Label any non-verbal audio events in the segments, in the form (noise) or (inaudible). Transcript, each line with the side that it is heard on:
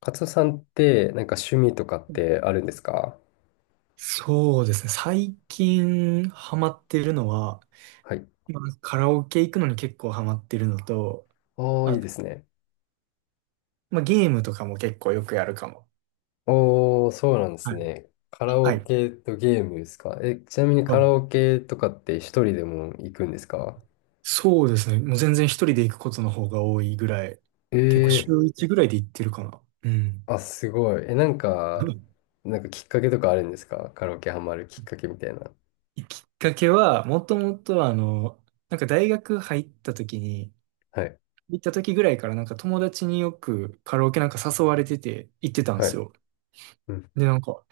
left: カツオさんって、なんか趣味とかってあるんですか？
right: そうですね。最近ハマってるのは、
left: はい。
right: まあ、カラオケ行くのに結構ハマってるのと、
left: おー、いい
right: あ、
left: ですね。
right: まあ、ゲームとかも結構よくやるかも。
left: おー、そうなんで
right: は
left: す
right: い。
left: ね。カラ
right: は
left: オ
right: い。
left: ケとゲームですか？え、ちなみに
right: は
left: カ
right: い。
left: ラオケとかって一人でも行くんですか？
right: そうですね。もう全然一人で行くことの方が多いぐらい、結構
left: え
right: 週一ぐらいで行ってるかな。うん。
left: ー、あ、すごい。え、なんか、
right: (laughs)
left: なんかきっかけとかあるんですか？カラオケハマるきっかけみたいな。
right: きっかけは、もともとなんか大学入った時に、
left: はい。
right: 行った時ぐらいからなんか友達によくカラオケなんか誘われてて行ってたんで
left: は
right: す
left: い。
right: よ。
left: うん。
right: で、なんか、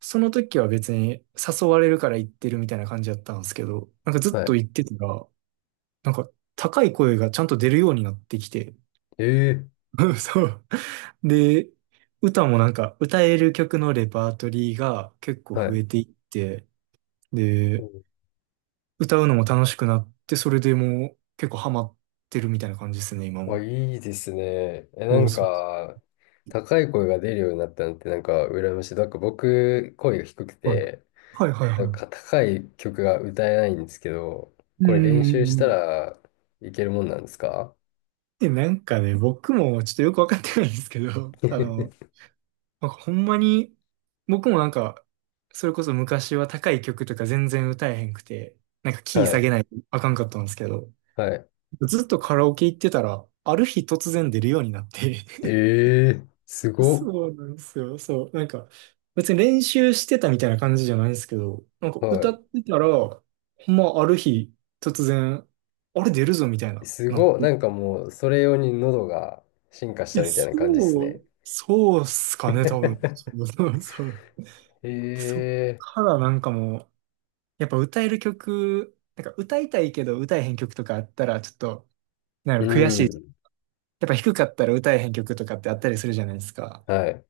right: その時は別に誘われるから行ってるみたいな感じだったんですけど、なんかず
left: は
right: っと
left: い。
right: 行ってたら、なんか高い声がちゃんと出るようになってきて、
left: えー、
right: (laughs) そう。で、歌もなんか歌える曲のレパートリーが結構
left: は
right: 増
left: い。
right: えていって、で、歌うのも楽しくなって、それでもう結構ハマってるみたいな感じですね、今
left: あ、
right: も。
left: いいですね。え、な
right: そう
left: ん
right: そう
left: か、高い声が出るようになったのって、なんか、羨ましい。なんか、僕、声が低く
right: そう。
left: て、
right: はいはいはい
left: なん
right: は
left: か、高い曲が歌えないんですけど、
right: い。う
left: これ練
right: んうんう
left: 習し
right: んう
left: た
right: ん。
left: らいけるもんなんですか？
right: で、なんかね、僕もちょっとよくわかってないんですけど、(laughs)
left: (laughs)
right: なんかほんまに、僕もなんか、それこそ昔は高い曲とか全然歌えへんくて、なんかキー
left: は
right: 下
left: い。
right: げないとあかんかったんですけど、
left: はい。
right: ずっとカラオケ行ってたら、ある日突然出るようになって。
left: ええー、す
right: (laughs)
left: ごっ。
right: そうなんですよ。そう。なんか、別に練習してたみたいな感じじゃないんですけど、なんか歌
left: は
right: ってたら、ほんまある日突然、あれ出るぞみたい
left: い。
right: な、
left: す
right: なっ
left: ごっ。
right: て。
left: なんかもう、それ用に喉が進化し
right: い
left: た
right: や、
left: みたいな感じです
right: そ
left: ね。
right: う、そうっすかね、多分。そ
left: (laughs)
right: うそうそう。で、そっ
left: ええ
right: からなんかもう、やっぱ歌える曲、なんか歌いたいけど歌えへん曲とかあったらちょっと、なんや
left: ー、
right: ろ
left: う
right: 悔しい。や
left: ん。
right: っぱ低かったら歌えへん曲とかってあったりするじゃないですか。
left: はい。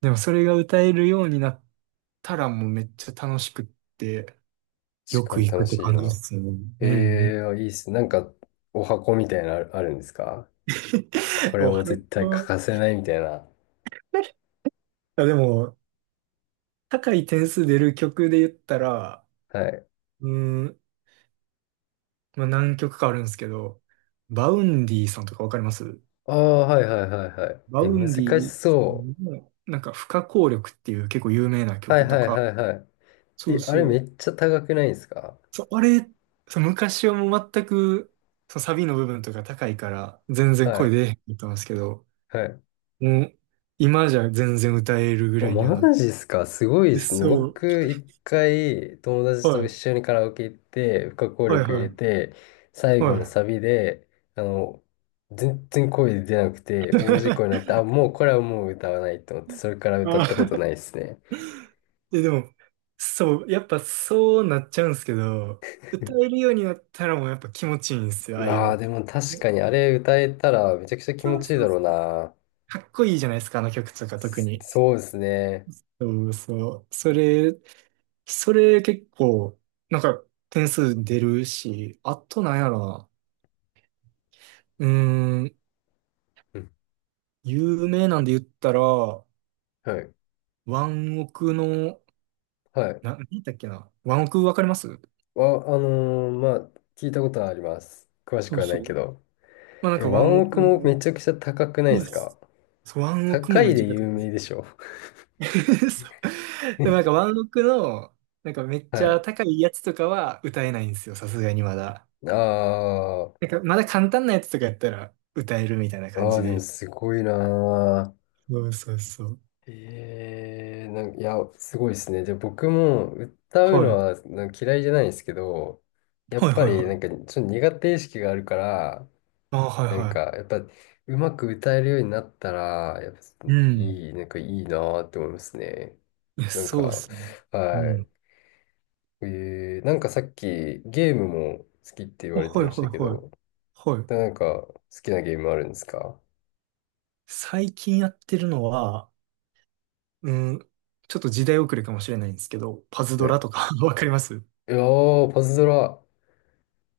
right: でもそれが歌えるようになったらもうめっちゃ楽しくって、よ
left: 確か
right: く
left: に
right: 行く
left: 楽
right: って
left: しい
right: 感じで
left: な。
right: すよね。
left: え
right: うんう
left: え
right: ん。
left: ー、いいっす。なんか、お箱みたいなのあるんですか？こ
right: (laughs)
left: れ
right: お
left: も
right: は
left: 絶対
right: よ
left: 欠か
right: う。
left: せないみたいな。
right: あ、でも、高い点数出る曲で言ったら、
left: はい。
right: うーん、まあ、何曲かあるんですけど、バウンディさんとかわかります？
left: ああ、はいはいはいはい。
right: バ
left: え、
right: ウ
left: 難
right: ンデ
left: し
right: ィ
left: そ
right: の、なんか、不可抗力っていう結構有名な
left: う。はい
right: 曲と
left: はい
right: か、
left: はいはい。
right: そう
left: え、あれ
right: そ
left: め
right: う。
left: っちゃ高くないですか？
right: そう、あれ、そう昔はもう全く、そうサビの部分とか高いから、全然
left: は
right: 声出
left: い。
right: えへんかったんですけど、
left: はい。
right: もう、今じゃ全然歌えるぐ
left: お、
right: らいには
left: マ
right: なっ
left: ジっすか？すごいで
right: て。
left: すね。
right: そう。
left: 僕、一回、友達と
right: は
left: 一
right: い。
left: 緒にカラオケ行って、不可抗
right: はい
left: 力入
right: は
left: れ
right: い。
left: て、最後
right: は
left: の
right: い。
left: サビで、あの、全然声出なくて、大事故になって、
right: (laughs)
left: あ、もうこれはもう歌わないと思って、それから
right: あ
left: 歌ったこと
right: ー、
left: ないですね。
right: え、でも、そう、やっぱそうなっちゃうんですけど、歌えるようになったらもうやっぱ気持ちいいんですよ、
left: う
right: ああいうの
left: わー、
right: っ
left: で
right: て。
left: も確かにあれ歌えたらめちゃくちゃ気
right: そ
left: 持
right: う
left: ちいい
right: そ
left: だ
right: う
left: ろう
right: そう。
left: な。
right: かっこいいじゃないですか、あの曲とか特に。
left: そうですね。
right: そうそう。それ結構、なんか点数出るし、あとなんやろな。うーん、
left: うん。
right: 有名なんで言ったら、
left: はい。
right: ワンオクの、
left: はい。
right: 何だっけな。ワンオクわかります？
left: あ、あのーまあ、聞いたことはあります。詳し
right: そ
left: く
right: う
left: はない
right: そう。
left: けど。
right: まあなん
left: え、
right: かワ
left: ワ
right: ン
left: ン
right: オ
left: オク
right: ク
left: もめ
right: の、
left: ちゃくちゃ高くない
right: い
left: で
right: や、
left: すか？
right: そうワンオク
left: 高
right: もめ
left: い
right: っち
left: で
right: ゃ高い
left: 有
right: です。
left: 名でしょ。
right: (laughs) そう。でもなんか
left: (laughs)
right: ワンオクの、なんかめっち
left: は
right: ゃ
left: い。
right: 高いやつとかは歌えないんですよ、さすがにまだ。
left: あ
right: なんかまだ簡単なやつとかやったら歌えるみたいな
left: あ、
right: 感
left: ああ、
right: じ
left: でも
right: で。
left: すごいな
right: そうそうそう。
left: ー。ええ、なんか、いや、すごいですね。じゃあ僕も歌うの
right: はい。
left: はなんか嫌いじゃないんですけど、やっ
right: はい
left: ぱ
right: はい
left: り
right: は
left: なんかち
right: い。
left: ょっと苦手意識があるから、
right: あ、はい
left: なんか
right: は
left: やっぱうまく歌えるようになったら、やっぱ
right: い。うん。
left: いい、なんかいいなーって思いますね。
right: いや、
left: なん
right: そうっ
left: か、
right: すね。う
left: はい。
right: ん。
left: えー、なんかさっきゲームも好きって言
right: あ、
left: われて
right: はい
left: ま
right: は
left: した
right: い
left: け
right: はい。
left: ど、
right: はい。
left: なんか好きなゲームあるんですか？
right: 最近やってるのは、うん、ちょっと時代遅れかもしれないんですけど、パズド
left: ね、
right: ラとか。 (laughs) わかります？
left: いやー、パズドラ。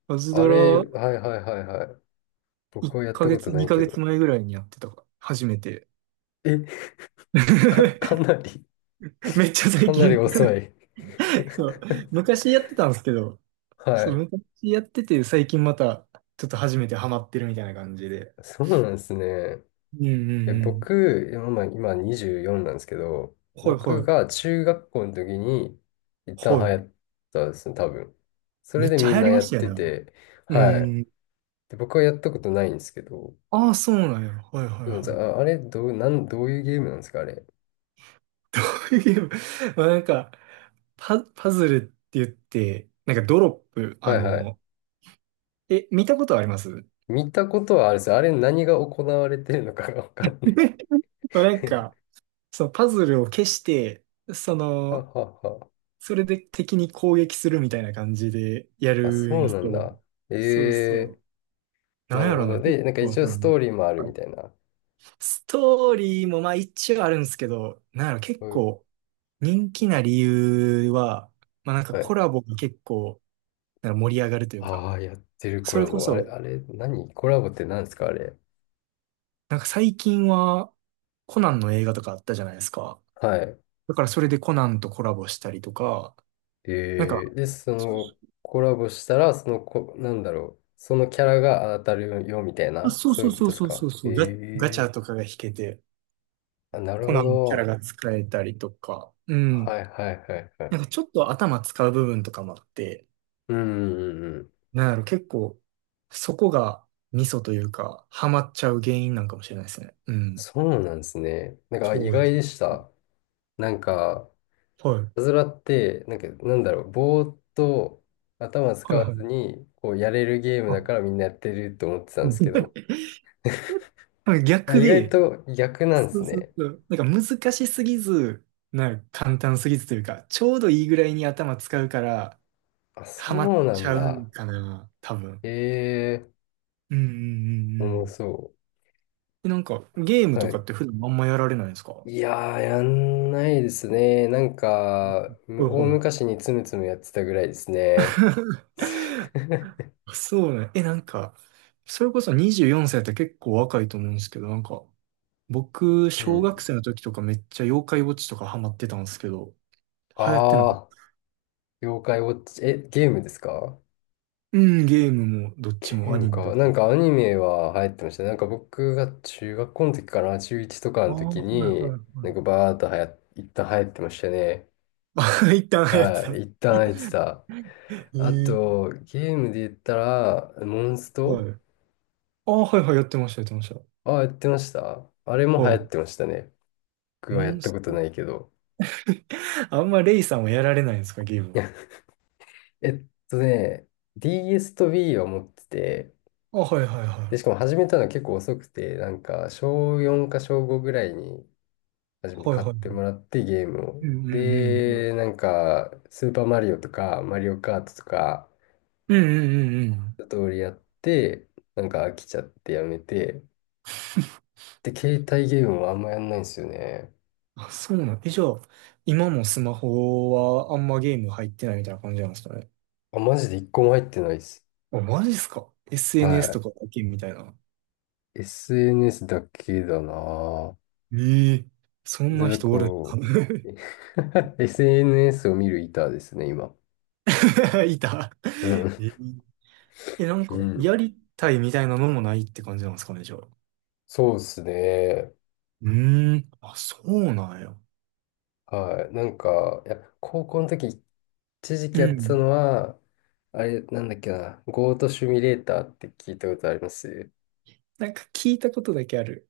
right: パズ
left: あ
right: ド
left: れ、
right: ラ
left: はいはいはいはい。僕
right: 1
left: はやった
right: ヶ
left: こ
right: 月、
left: とない
right: 2
left: け
right: ヶ
left: ど。
right: 月前ぐらいにやってたか、初めて。
left: え、(laughs) か
right: (laughs)
left: なり、
right: めっちゃ
left: (laughs)
right: 最
left: かなり
right: 近。
left: 遅い。
right: (laughs) そう。
left: (laughs)
right: 昔やってたんですけど、
left: は
right: そう、
left: い。
right: 昔やってて、最近また、ちょっと初めてハマってるみたいな感じで。
left: そうなんですね。
right: うんう
left: え、
right: んうん。
left: 僕、今、24なんですけど、
right: はい
left: 僕
right: はい。
left: が中学校の時に一旦
right: は
left: 流行
right: い。
left: ったんですね、多分。それ
right: めっ
left: で
right: ちゃ
left: み
right: 流
left: ん
right: 行
left: な
right: りま
left: やっ
right: したよ
left: て
right: ね、あの。
left: て、
right: う
left: はい。
right: ん。
left: で、僕はやったことないんですけど、
right: ああ、そうなんや。はいはい
left: どう
right: はい。
left: あ、あれどう、なん、どういうゲームなんですか、あれ。
right: (laughs) こういうゲーム。まあなんか、パズルって言って、なんかドロップ、
left: は
right: あ
left: いはい。
right: の、え、見たことあります？ (laughs)
left: 見たことはあるんですよ。あれ何が行われてるのかがわかんない。
right: まあなんか、
left: (laughs)
right: そのパズルを消して、そ
left: は
right: の、
left: はは。
right: それで敵に攻撃するみたいな感じでや
left: あ、
right: るん
left: そ
right: で
left: う
right: す
left: な
right: け
left: ん
right: ど。
left: だ。え
right: そうそ
left: え、
right: う。な
left: な
right: ん
left: る
right: や
left: ほ
right: ろ
left: ど。
right: な、結
left: で、なんか
right: 構
left: 一
right: さ、
left: 応
right: あ
left: ストー
right: の、
left: リーもある
right: は
left: み
right: い。
left: たいな。
right: ストーリーもまあ一応あるんですけど、なんやろ、結
left: うん、
right: 構人気な理由は、まあなんか
left: は
right: コ
left: い。
right: ラボが結構なんか盛り上がるというか、
left: ああ、やってるコ
right: それ
left: ラ
right: こ
left: ボ。あれ、
right: そ、
left: あれ、何コラボって何ですか、あれ。
right: なんか最近はコナンの映画とかあったじゃないですか。
left: はい。
right: だからそれでコナンとコラボしたりとか、
left: え
right: なんか、
left: え、で、そ
right: そ
left: の、コラボしたら、そのこ、なんだろう。そのキャラが当たるよ、みたい
right: う
left: な。
right: そう
left: そうい
right: そ
left: う
right: う
left: こと
right: そ
left: で
right: う
left: す
right: そうそ
left: か？
right: うそう、ガ
left: え
right: チ
left: え、
right: ャとかが引けて、
left: あ、なる
right: コ
left: ほ
right: ナンのキャラ
left: ど。
right: が使えたりとか、うん。
left: はいはいはいは
right: な
left: い。
right: んかちょっと頭使う部分とかもあって、
left: うんうんうん。
right: なんやろ、結構、そこがミソというか、ハマっちゃう原因なんかもしれないですね。うん。
left: そうなんですね。なんかあ意
right: そうで
left: 外
right: す。
left: でした。なんか、
right: はい。
left: いたずらって、なんか、なんだろう、ぼーっと頭
right: は
left: 使
right: い
left: わ
right: は
left: ず
right: い。
left: に、こう、やれるゲームだ
right: あ、
left: からみんなやってると思ってたんですけ
right: う
left: ど、
right: ん。 (laughs)
left: いや、
right: 逆
left: 意外
right: で、
left: と逆なんで
right: そ
left: す
right: うそう
left: ね。
right: そう。なんか難しすぎず、なんか簡単すぎずというか、ちょうどいいぐらいに頭使うから、
left: あ、
right: ハマっ
left: そうな
right: ち
left: ん
right: ゃう
left: だ。
right: んかな、多分。
left: ええ
right: うんうんうんう
left: ー、もう
right: ん。
left: そ
right: で、なんかゲーム
left: う。
right: と
left: は
right: か
left: い。
right: って普段あんまやられないんですか？
left: いやー、やんないですね。なんか、
right: うん。
left: 大
right: はいは
left: 昔につむつむやってたぐらいです
right: い。
left: ね。
right: (laughs)
left: (laughs)
right: そうね。え、なんか、それこそ24歳って結構若いと思うんですけど、なんか、僕、
left: う
right: 小学
left: ん。
right: 生の時とかめっちゃ妖怪ウォッチとかハマってたんですけど、流行ってなかっ
left: ああ、
right: た？
left: 妖怪ウォッチ、え、ゲームですか？
right: うん、ゲームもどっ
left: ゲ
right: ち
left: ー
right: もア
left: ム
right: ニメだ
left: か。
right: と
left: なん
right: 思う。
left: かアニメは流行ってましたね。なんか僕が中学校の時かな、中1とか
right: あ
left: の
right: あ、
left: 時
right: はい
left: に、なん
right: は
left: かバーっと一旦流行ってましたね。
right: いはい。(laughs) 一旦流行って
left: は
right: た。
left: い、一旦流行ってた。
right: え
left: あ
right: ー、
left: と、ゲームで言ったら、モンス
right: は
left: ト、
right: い。ああ、はいはい、やってました、やってました。
left: あ、やってました。あれも流行
right: はい。
left: ってましたね。僕
right: モ
left: はやっ
right: ン
left: た
right: ス
left: こと
right: ト。
left: ないけど。
right: (laughs) あんまレイさんはやられないんですか、ゲームは。
left: (laughs) えっとね、DS と Wii は持ってて、
right: あ、はいはいは
left: で、しか
right: い。
left: も始めたの結構遅くて、なんか、小4か小5ぐらいに初めて
right: はいは
left: 買
right: い
left: っ
right: は
left: ても
right: い。
left: らってゲーム
right: う
left: を。
right: んうんうん。
left: で、なんか、スーパーマリオとか、マリオカートとか、
right: うんうんうんうん。
left: 一通りやって、なんか飽きちゃってやめて、で、携帯ゲームはあんまやんないんですよね。
right: あ、そうなん。え、じゃあ、今もスマホはあんまゲーム入ってないみたいな感じなんですかね。
left: あ、マジで一個も入ってないです。
right: あ、マジっすか？ SNS と
left: は
right: かだけみたいな。
left: い。SNS だけだなぁ。
right: ええ、そんな
left: で、
right: 人おるんか。
left: こう、
right: (laughs)
left: (laughs) SNS を見る板ですね、今。
right: いた。
left: う
right: (laughs) え、
left: ん。
right: え、なん
left: う
right: か、
left: ん。
right: やりたいみたいなのもないって感じなんですかね、じゃあ。
left: そうですね。
right: うーん。あ、そうなんや。
left: はい。なんか、いや、高校の時、一時期
right: う
left: やってた
right: ん。
left: のは、あれ、なんだっけな、ゴートシミュレーターって聞いたことあります？
right: なんか聞いたことだけある。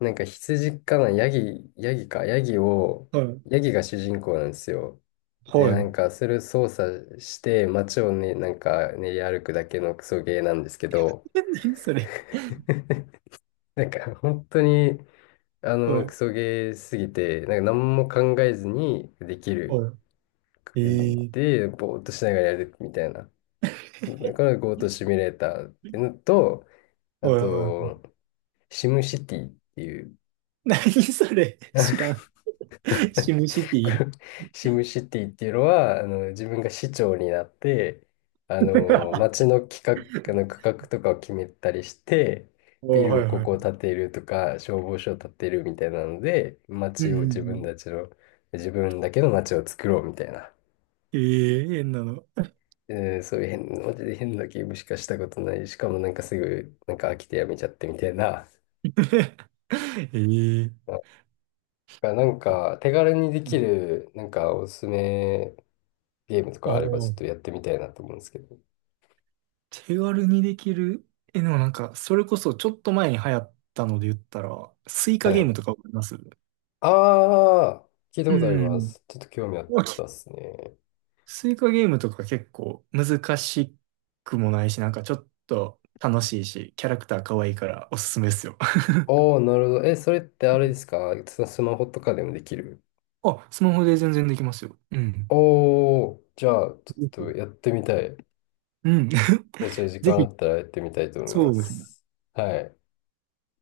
left: なんか羊かな、ヤギ、ヤギか、ヤギを、
right: はい。
left: ヤギが主人公なんですよ。で、
right: は
left: なん
right: い。
left: か、それを操作して、街をね、なんか、練り歩くだけのクソゲーなんですけど、
right: (laughs) え、何それ。
left: なんか、本当に、あ
right: は
left: の、
right: い。
left: クソゲーすぎて、なんか、何も考えずにできる。
right: はい。ええ。
left: で、ぼーっとしながらやるみたいな。だからゴートシミュレーターっていうのと、あ
right: はいはいは
left: と、
right: い。
left: シムシティっていう、
right: 何それ。知らん。(laughs) シムシテ
left: (laughs) こ
right: ィ。
left: れシムシティっていうのは、あの、自分が市長になって、あの、街
right: (laughs)
left: の企画、あの、区画とかを決めたりして、ビ
right: おー、は
left: ル
right: い
left: こ
right: はい。
left: こを建てるとか、消防署を建てるみたいなので、
right: う
left: 街
right: ん
left: を
right: う
left: 自
right: んう
left: 分
right: ん。
left: たちの、自分だけの街を作ろうみたいな。
right: ええ、変なの。
left: えーそういう変、マジで変なゲームしかしたことない。しかもなんかすぐ、なんか飽きてやめちゃってみたいな。
right: (laughs) ええ。
left: がなんか手軽にできるなんかおすすめゲームと
right: あ
left: かあ
right: あ、
left: ればちょっとやってみたいなと思うんですけど。
right: 手軽にできる。え、でもなんか、それこそちょっと前に流行ったので言ったら、スイカ
left: は
right: ゲー
left: い。
right: ムとかわかります？
left: ああ、聞いた
right: う
left: ことありま
right: ん。
left: す。ちょっと興味あっ
right: わけ、
left: たっすね。
right: スイカゲームとか結構難しくもないし、なんかちょっと楽しいし、キャラクター可愛いからおすすめですよ。
left: おー、なるほど。え、それって
right: う
left: あれで
right: ん。
left: すか？スマホとかでもできる？
right: あ、スマホで全然できますよ。うん。
left: おー、じゃあちょっ
right: ぜ
left: と
right: ひ。
left: やってみたい。
right: うん。
left: じゃあちょっと時
right: (laughs) ぜ
left: 間あ
right: ひ。
left: ったらやってみたいと思い
right: そ
left: ま
right: うですね。
left: す。はい。